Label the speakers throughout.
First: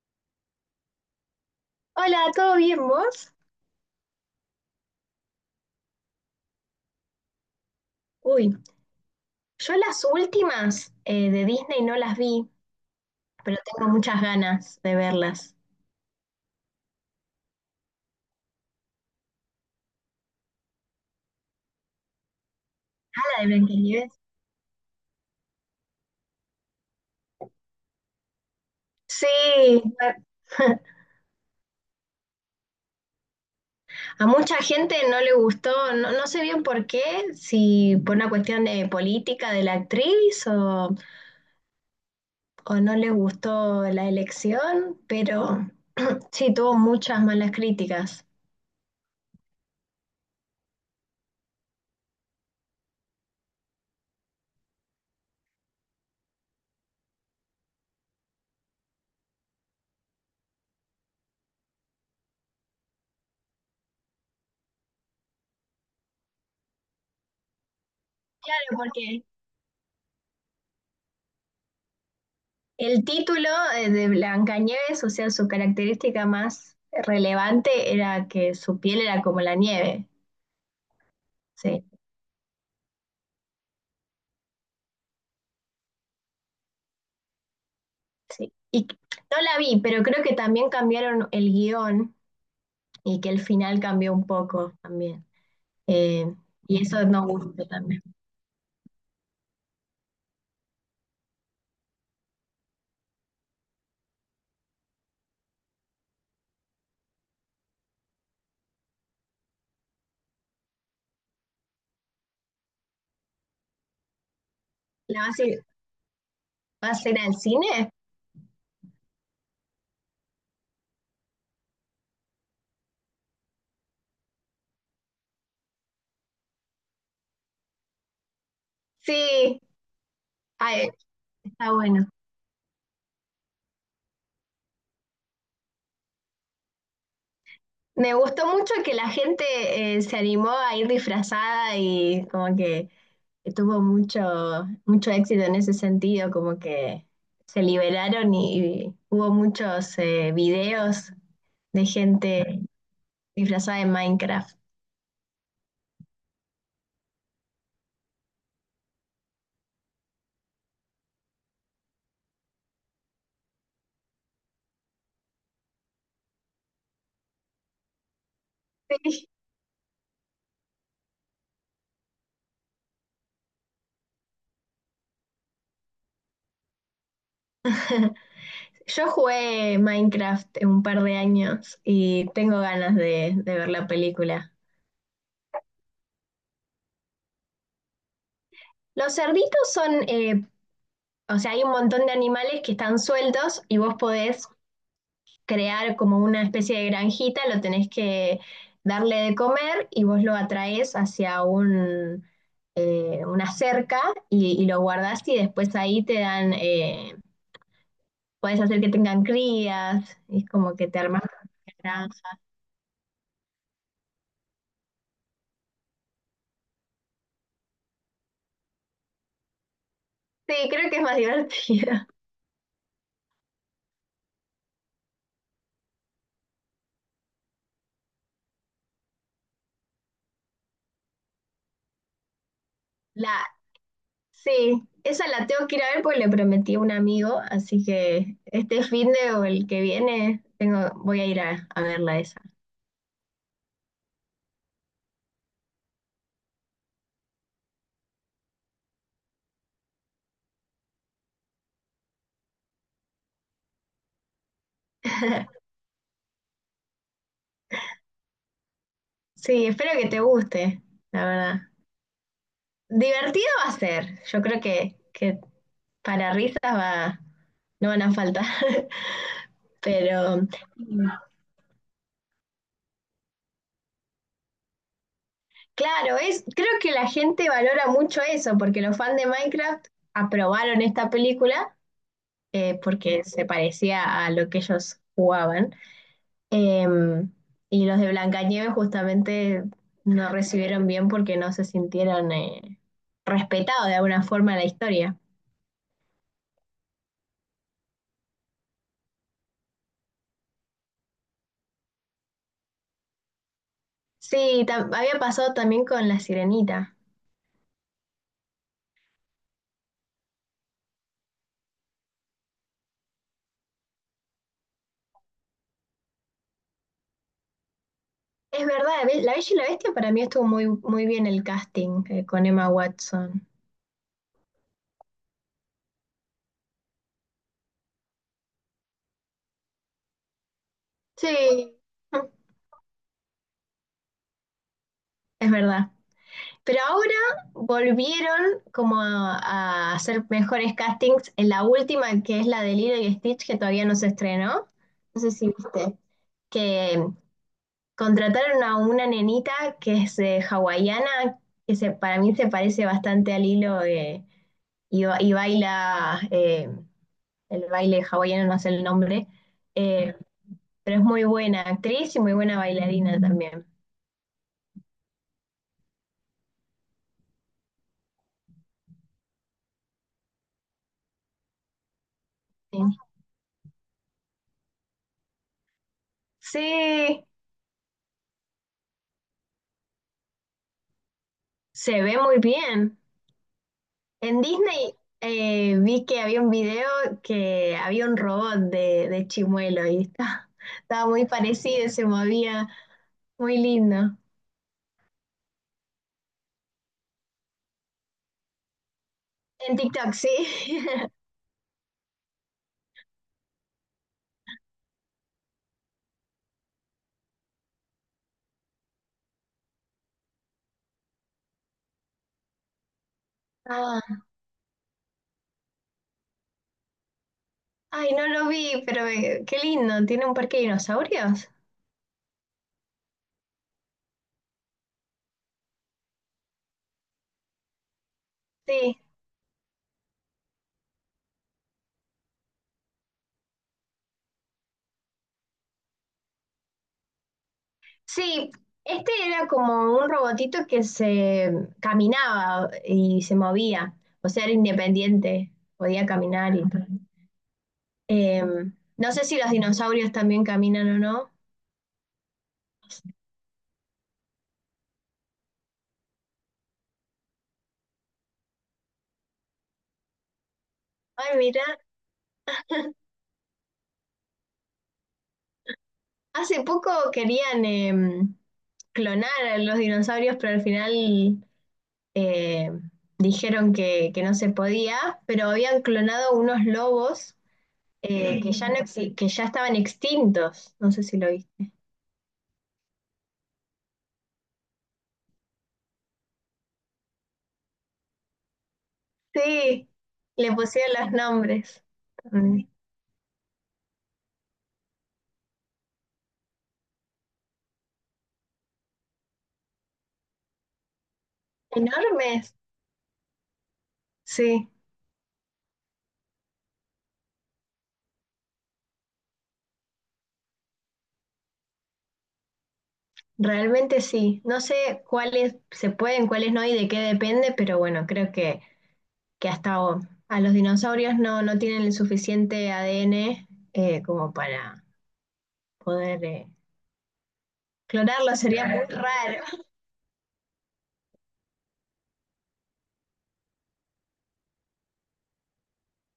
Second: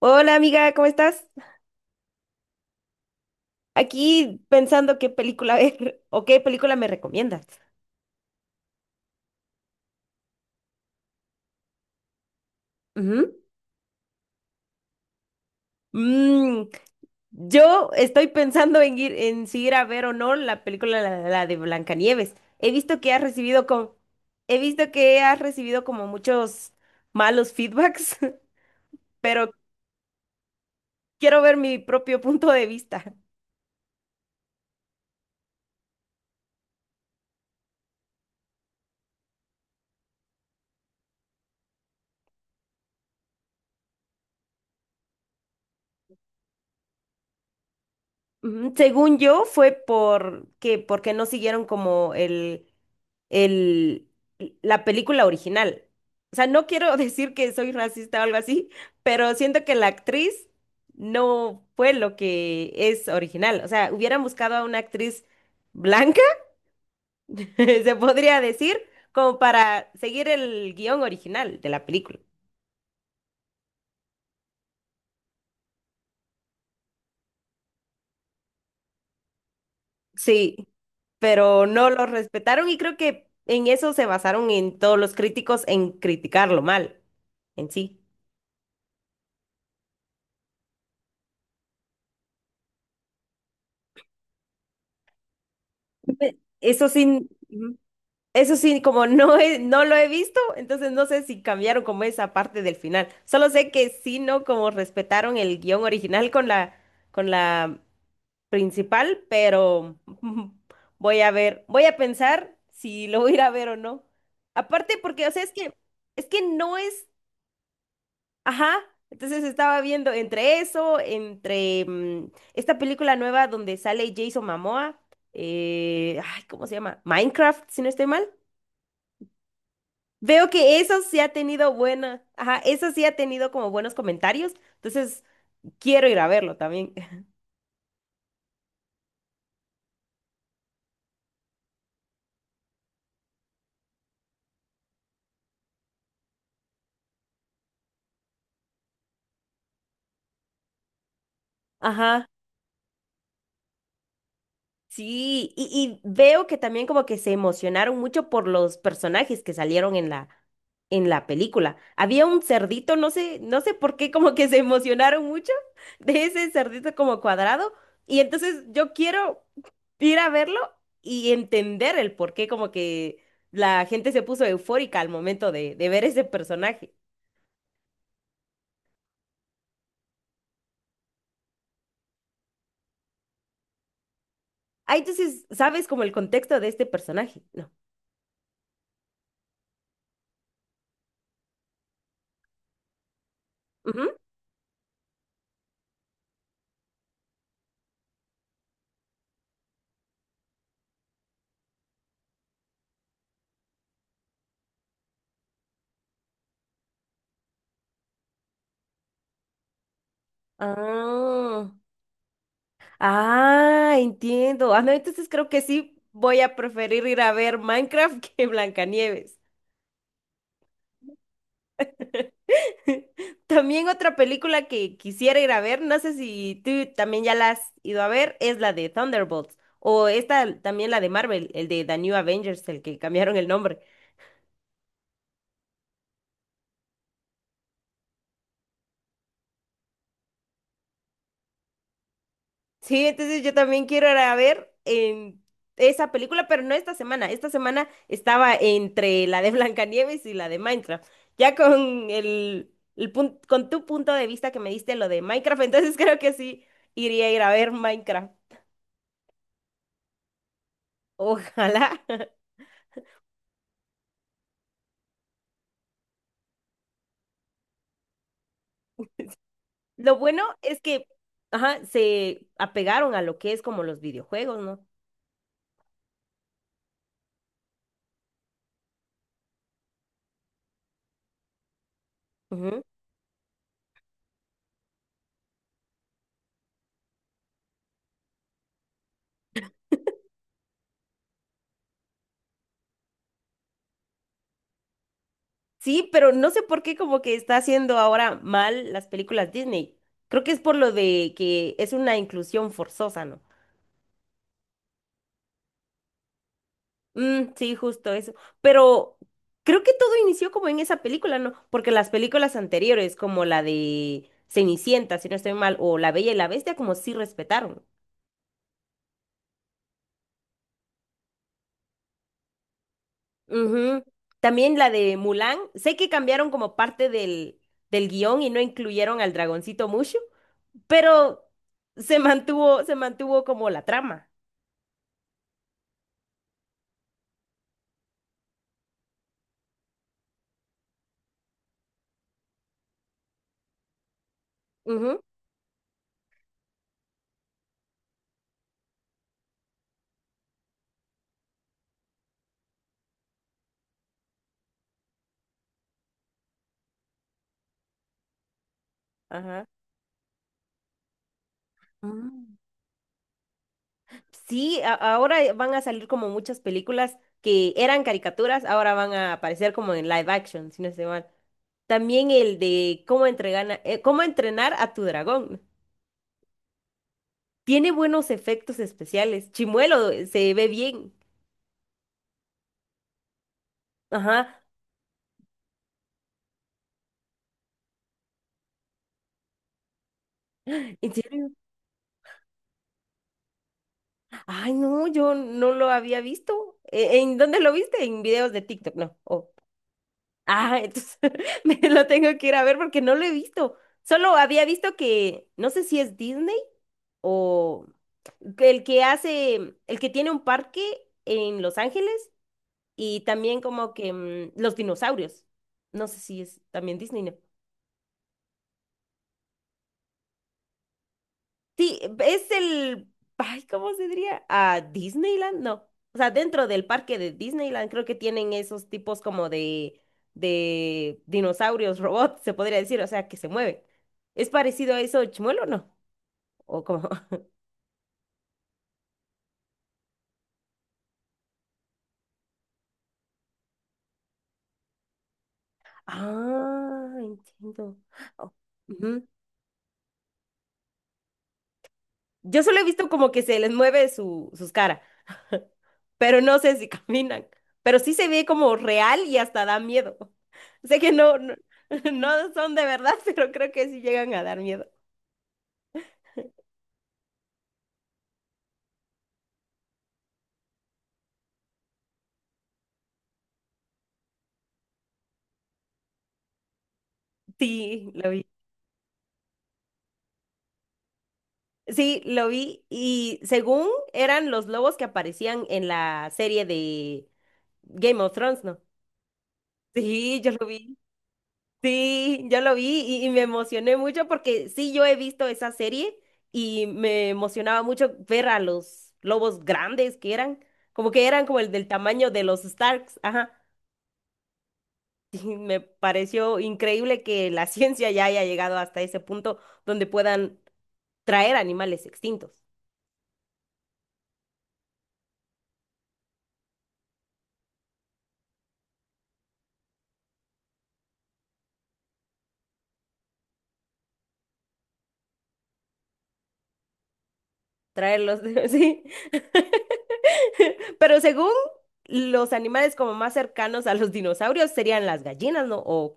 Speaker 1: Hola amiga, ¿cómo estás?
Speaker 2: Hola, ¿todo bien vos?
Speaker 1: Aquí pensando qué película ver o qué película me recomiendas.
Speaker 2: Uy, yo las últimas de Disney no las vi,
Speaker 1: Ujú.
Speaker 2: pero tengo muchas ganas de verlas.
Speaker 1: Mm, yo estoy pensando en si ir a ver o no la película la de Blancanieves. He visto que has
Speaker 2: Ah, la de
Speaker 1: recibido como,
Speaker 2: Blancanieves.
Speaker 1: he visto que has recibido como muchos malos feedbacks,
Speaker 2: Sí,
Speaker 1: pero
Speaker 2: a,
Speaker 1: quiero ver mi propio punto de vista.
Speaker 2: a mucha gente no le gustó, no, no sé bien por qué, si por una cuestión de política de la actriz o no le gustó la elección, pero sí tuvo muchas malas críticas.
Speaker 1: Ujú, según yo, fue porque no siguieron como el, la película original. O sea, no quiero decir que soy racista o algo así, pero siento que la actriz no fue lo que es original. O sea, hubieran buscado a una actriz blanca, se podría
Speaker 2: Claro,
Speaker 1: decir,
Speaker 2: porque
Speaker 1: como para seguir el guión original de la película.
Speaker 2: el título de Blancanieves, o sea, su característica más relevante era que su piel era como la nieve.
Speaker 1: Sí, pero
Speaker 2: Sí,
Speaker 1: no lo respetaron y creo que en eso se basaron en todos los críticos en criticarlo mal en sí.
Speaker 2: sí. Y no la vi, pero creo que también cambiaron el guión y que el final cambió un poco también. Eh, y
Speaker 1: Eso
Speaker 2: eso nos
Speaker 1: sí.
Speaker 2: gusta
Speaker 1: Ujú.
Speaker 2: también.
Speaker 1: Eso sí, como no lo he visto, entonces no sé si cambiaron como esa parte del final. Solo sé que sí, no como respetaron el guión original con la principal, pero voy a ver, voy a pensar si lo voy a ir a ver o no. Aparte
Speaker 2: ¿La
Speaker 1: porque, o sea, es que no
Speaker 2: vas
Speaker 1: es,
Speaker 2: a ir al cine?
Speaker 1: ajá. Entonces estaba viendo entre eso, esta película nueva donde sale Jason Momoa, ay, ¿cómo se llama? Minecraft, si no estoy mal.
Speaker 2: Sí.
Speaker 1: Veo que
Speaker 2: Ay,
Speaker 1: eso sí ha
Speaker 2: está
Speaker 1: tenido
Speaker 2: bueno.
Speaker 1: ajá, eso sí ha tenido como buenos comentarios, entonces quiero ir a verlo también.
Speaker 2: Me gustó mucho que la gente se animó a ir disfrazada y como que tuvo mucho, mucho éxito en ese sentido, como que se liberaron y hubo muchos videos de
Speaker 1: Ajá,
Speaker 2: gente disfrazada de Minecraft.
Speaker 1: sí, y veo que también como que se emocionaron mucho por los personajes que salieron en la película. Había un cerdito, no sé por qué como que se emocionaron mucho de ese cerdito como cuadrado, y entonces yo
Speaker 2: Sí.
Speaker 1: quiero ir a verlo y entender el por qué como que la gente se puso eufórica al momento de ver ese personaje.
Speaker 2: Yo jugué Minecraft en un par de años y tengo ganas de ver la película.
Speaker 1: Ah, entonces, ¿sabes como el contexto de este personaje? No.
Speaker 2: Los cerditos son, o sea, hay un montón de animales que están sueltos y vos
Speaker 1: Ujú.
Speaker 2: podés crear como una especie de granjita, lo tenés que darle de comer y vos lo atraes hacia una cerca y lo guardás y después ahí te dan, puedes hacer que tengan crías, y es como que te armas
Speaker 1: Ah,
Speaker 2: una granja.
Speaker 1: ah, entiendo. Ah, no, entonces creo que sí voy a preferir ir a ver Minecraft que Blancanieves.
Speaker 2: Sí, creo que es más divertido.
Speaker 1: También otra película que quisiera ir a ver, no sé si tú también ya la has ido a ver, es la de Thunderbolts. O esta también la de Marvel, el de The New Avengers, el que cambiaron
Speaker 2: La,
Speaker 1: el nombre.
Speaker 2: sí, esa la tengo que ir a ver porque le prometí a un amigo, así que este fin de o el que viene tengo, voy a ir a verla esa.
Speaker 1: Sí, entonces yo también quiero ir a ver en esa película, pero no esta semana. Esta semana estaba entre la de Blancanieves y la de Minecraft. Ya con con tu punto de vista que me diste lo de Minecraft, entonces creo que sí iría a ir a ver Minecraft.
Speaker 2: Sí, espero que te guste, la verdad.
Speaker 1: Ojalá.
Speaker 2: Divertido va a ser. Yo creo que para risas va, no van a faltar.
Speaker 1: Lo
Speaker 2: Pero
Speaker 1: bueno es que, ajá, se apegaron a lo que es como los videojuegos, ¿no?
Speaker 2: claro, es, creo que la gente valora mucho eso, porque los fans de Minecraft aprobaron esta película
Speaker 1: Ujú.
Speaker 2: porque se parecía a lo que ellos jugaban. Em, y los de Blancanieves justamente no recibieron bien porque no se sintieron respetados de alguna forma en la historia.
Speaker 1: Sí, pero no sé por qué como que está haciendo ahora mal las películas Disney. Creo que es por lo de que es una inclusión forzosa, ¿no?
Speaker 2: Sí, había pasado también con La Sirenita.
Speaker 1: Mm, sí, justo eso. Pero creo que todo inició como en esa película, ¿no? Porque las películas anteriores, como la de Cenicienta, si no estoy mal, o La Bella y la Bestia, como sí respetaron.
Speaker 2: Es verdad, La Bella y la Bestia para mí estuvo muy, muy bien el casting con Emma Watson.
Speaker 1: Ujú. También la de Mulan. Sé que cambiaron como parte del guión y no incluyeron al dragoncito Mushu, pero
Speaker 2: Sí, mm,
Speaker 1: se mantuvo como la trama.
Speaker 2: es verdad. Pero ahora volvieron como a hacer mejores castings en la última, que es la de Lilo y Stitch, que todavía no se estrenó.
Speaker 1: Ujú.
Speaker 2: No sé si viste. Que contrataron a una nenita que es hawaiana, para mí se parece bastante a Lilo y, y baila el baile hawaiano, no sé el nombre.
Speaker 1: Ajá.
Speaker 2: Eh, pero es muy buena actriz y muy buena
Speaker 1: Ah.
Speaker 2: bailarina también.
Speaker 1: Sí, ahora van a salir como muchas películas que eran caricaturas, ahora van a aparecer como en live action, si no estoy mal. También el
Speaker 2: Sí.
Speaker 1: de cómo entrenar a tu dragón.
Speaker 2: Sí,
Speaker 1: Tiene buenos efectos especiales. Chimuelo se ve bien.
Speaker 2: se ve muy bien. En
Speaker 1: Ajá.
Speaker 2: Disney vi que había un video que había un robot de Chimuelo y estaba
Speaker 1: ¿En
Speaker 2: muy
Speaker 1: serio?
Speaker 2: parecido, se movía muy lindo.
Speaker 1: Ay, no, yo no lo había visto. ¿En dónde lo viste? En videos de TikTok, no.
Speaker 2: En TikTok, sí.
Speaker 1: Ah, entonces me lo tengo que ir a ver porque no lo he visto. Solo había visto que, no sé si es Disney o que el que hace, el que tiene un parque en Los Ángeles y también como que
Speaker 2: Ah,
Speaker 1: los dinosaurios. No sé si es también Disney, ¿no?
Speaker 2: ay, no lo vi, pero qué lindo. ¿Tiene un parque de dinosaurios?
Speaker 1: Sí, es el, ay, ¿cómo se diría? ¿A Disneyland? No. O sea, dentro del parque de Disneyland creo que tienen esos
Speaker 2: Sí.
Speaker 1: tipos como de dinosaurios, robots, se podría decir, o sea, que se mueven. ¿Es parecido a eso, Chimuelo o no? O como,
Speaker 2: Sí, este era como un robotito que se caminaba y se movía, o sea, era independiente, podía caminar y todo.
Speaker 1: ah, entiendo.
Speaker 2: Eh,
Speaker 1: Oh,
Speaker 2: no sé
Speaker 1: ujú.
Speaker 2: si los dinosaurios también caminan o no.
Speaker 1: Yo solo he visto como que se les mueve sus caras, pero no sé si caminan. Pero sí se ve como real y hasta da miedo. Sé que
Speaker 2: Ay,
Speaker 1: no, no,
Speaker 2: mira,
Speaker 1: no son de verdad, pero creo que sí llegan a dar miedo.
Speaker 2: hace poco querían clonar a los dinosaurios, pero al final eh, dijeron que no se podía, pero habían clonado unos lobos
Speaker 1: Sí, lo vi.
Speaker 2: que ya no que ya estaban extintos, no sé si lo viste.
Speaker 1: Sí, lo vi. Y según eran los lobos que aparecían en la serie de Game of Thrones, ¿no?
Speaker 2: Sí,
Speaker 1: Sí, yo
Speaker 2: le
Speaker 1: lo vi.
Speaker 2: pusieron los nombres.
Speaker 1: Sí, yo
Speaker 2: Mm.
Speaker 1: lo vi y me emocioné mucho porque sí, yo he visto esa serie y me emocionaba mucho ver a los lobos grandes como que eran como el del tamaño de
Speaker 2: Enormes.
Speaker 1: los Starks, ajá.
Speaker 2: Sí,
Speaker 1: Y me pareció increíble que la ciencia ya haya llegado hasta ese punto donde puedan traer animales extintos,
Speaker 2: realmente sí. No sé cuáles se pueden, cuáles no y de qué depende, pero bueno, creo que hasta a los dinosaurios no, no tienen el suficiente ADN como para poder
Speaker 1: traerlos,
Speaker 2: clonarlos. Sería muy
Speaker 1: sí.
Speaker 2: raro.
Speaker 1: Pero según los animales como más cercanos a los dinosaurios serían las gallinas, ¿no? O,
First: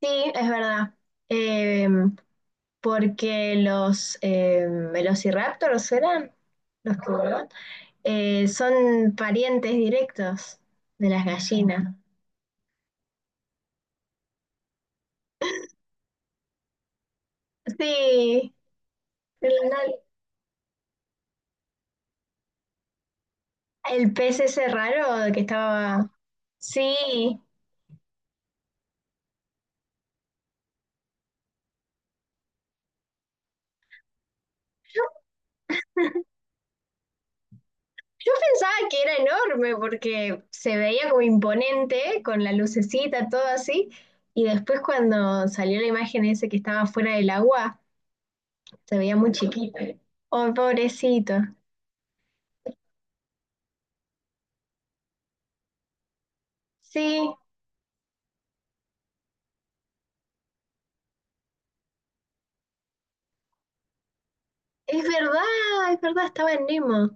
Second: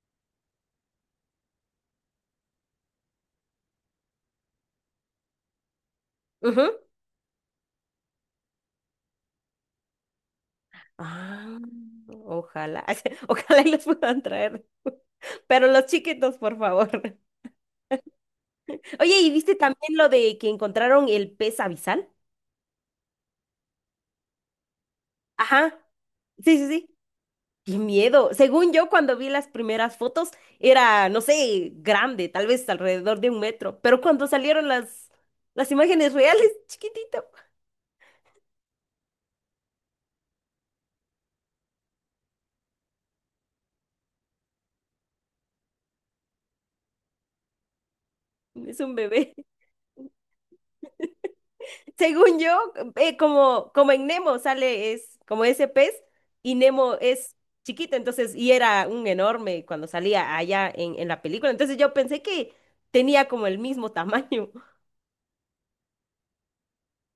Speaker 2: Sí, es verdad. Eh, porque los velociraptors eran los que volaban. Son parientes directos de las
Speaker 1: ah,
Speaker 2: gallinas.
Speaker 1: ojalá, ojalá y los puedan traer. Pero los chiquitos, por favor.
Speaker 2: Sí,
Speaker 1: Oye, ¿y
Speaker 2: el,
Speaker 1: viste también lo de que encontraron el pez abisal?
Speaker 2: el pez ese raro que
Speaker 1: Ajá,
Speaker 2: estaba...
Speaker 1: sí, sí, sí.
Speaker 2: Sí,
Speaker 1: Qué miedo. Según yo, cuando vi las primeras fotos, era, no sé, grande, tal vez alrededor de 1 metro. Pero cuando salieron las imágenes reales, chiquitito,
Speaker 2: yo pensaba que era enorme porque se veía como imponente con la lucecita, todo así. Y después cuando salió la imagen ese que estaba fuera del agua,
Speaker 1: es un
Speaker 2: se veía muy
Speaker 1: bebé.
Speaker 2: chiquito. Oh, pobrecito.
Speaker 1: Según yo, como en Nemo sale, es como ese pez, y Nemo
Speaker 2: Sí,
Speaker 1: es chiquito, entonces, y era un enorme cuando salía allá en la película. Entonces yo pensé que tenía como el mismo tamaño.
Speaker 2: es verdad, es verdad, estaba en Nemo.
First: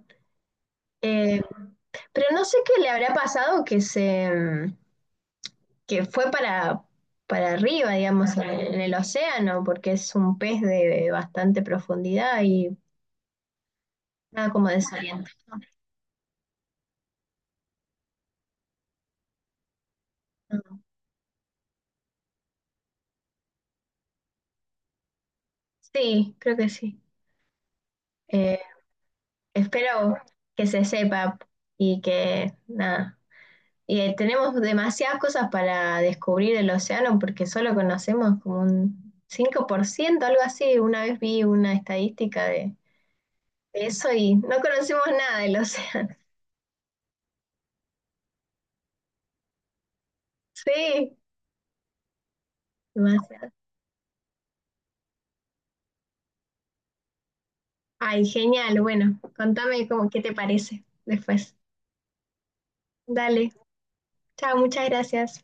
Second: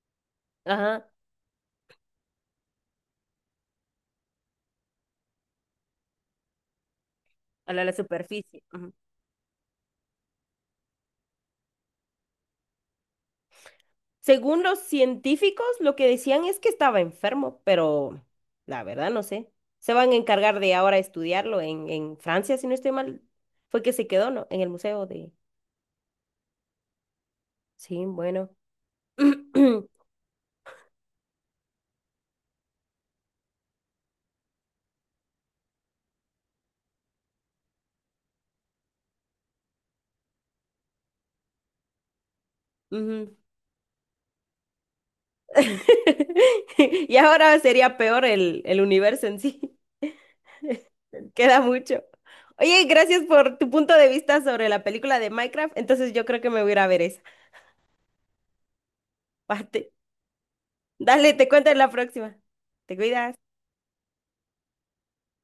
Speaker 1: Ajá,
Speaker 2: Eh, pero no sé qué le habrá pasado que se, mm, que fue para
Speaker 1: a
Speaker 2: arriba,
Speaker 1: la
Speaker 2: digamos,
Speaker 1: superficie.
Speaker 2: en
Speaker 1: Ujú.
Speaker 2: el océano, porque es un pez de bastante profundidad y nada
Speaker 1: Según
Speaker 2: como
Speaker 1: los
Speaker 2: desalienta.
Speaker 1: científicos, lo que decían es que estaba enfermo, pero la verdad no sé. Se van a encargar de ahora estudiarlo en Francia, si no estoy mal. Fue que se quedó, ¿no? En el museo de.
Speaker 2: Sí, creo que sí.
Speaker 1: Sí, bueno.
Speaker 2: Eh, espero que se sepa y que nada. Y tenemos demasiadas cosas para descubrir el océano porque solo conocemos como un 5% algo así. Una vez vi una estadística
Speaker 1: Ujú.
Speaker 2: de eso y no conocemos nada del océano.
Speaker 1: Y ahora sería peor el universo en sí.
Speaker 2: Sí,
Speaker 1: Queda mucho. Oye, gracias
Speaker 2: demasiado.
Speaker 1: por tu punto de vista sobre la película de Minecraft. Entonces yo creo que me voy a ir a ver esa
Speaker 2: Ay, genial. Bueno, contame
Speaker 1: parte.
Speaker 2: cómo, qué te parece
Speaker 1: Dale, te
Speaker 2: después.
Speaker 1: cuento en la próxima. Te cuidas.
Speaker 2: Dale. Chao, muchas gracias.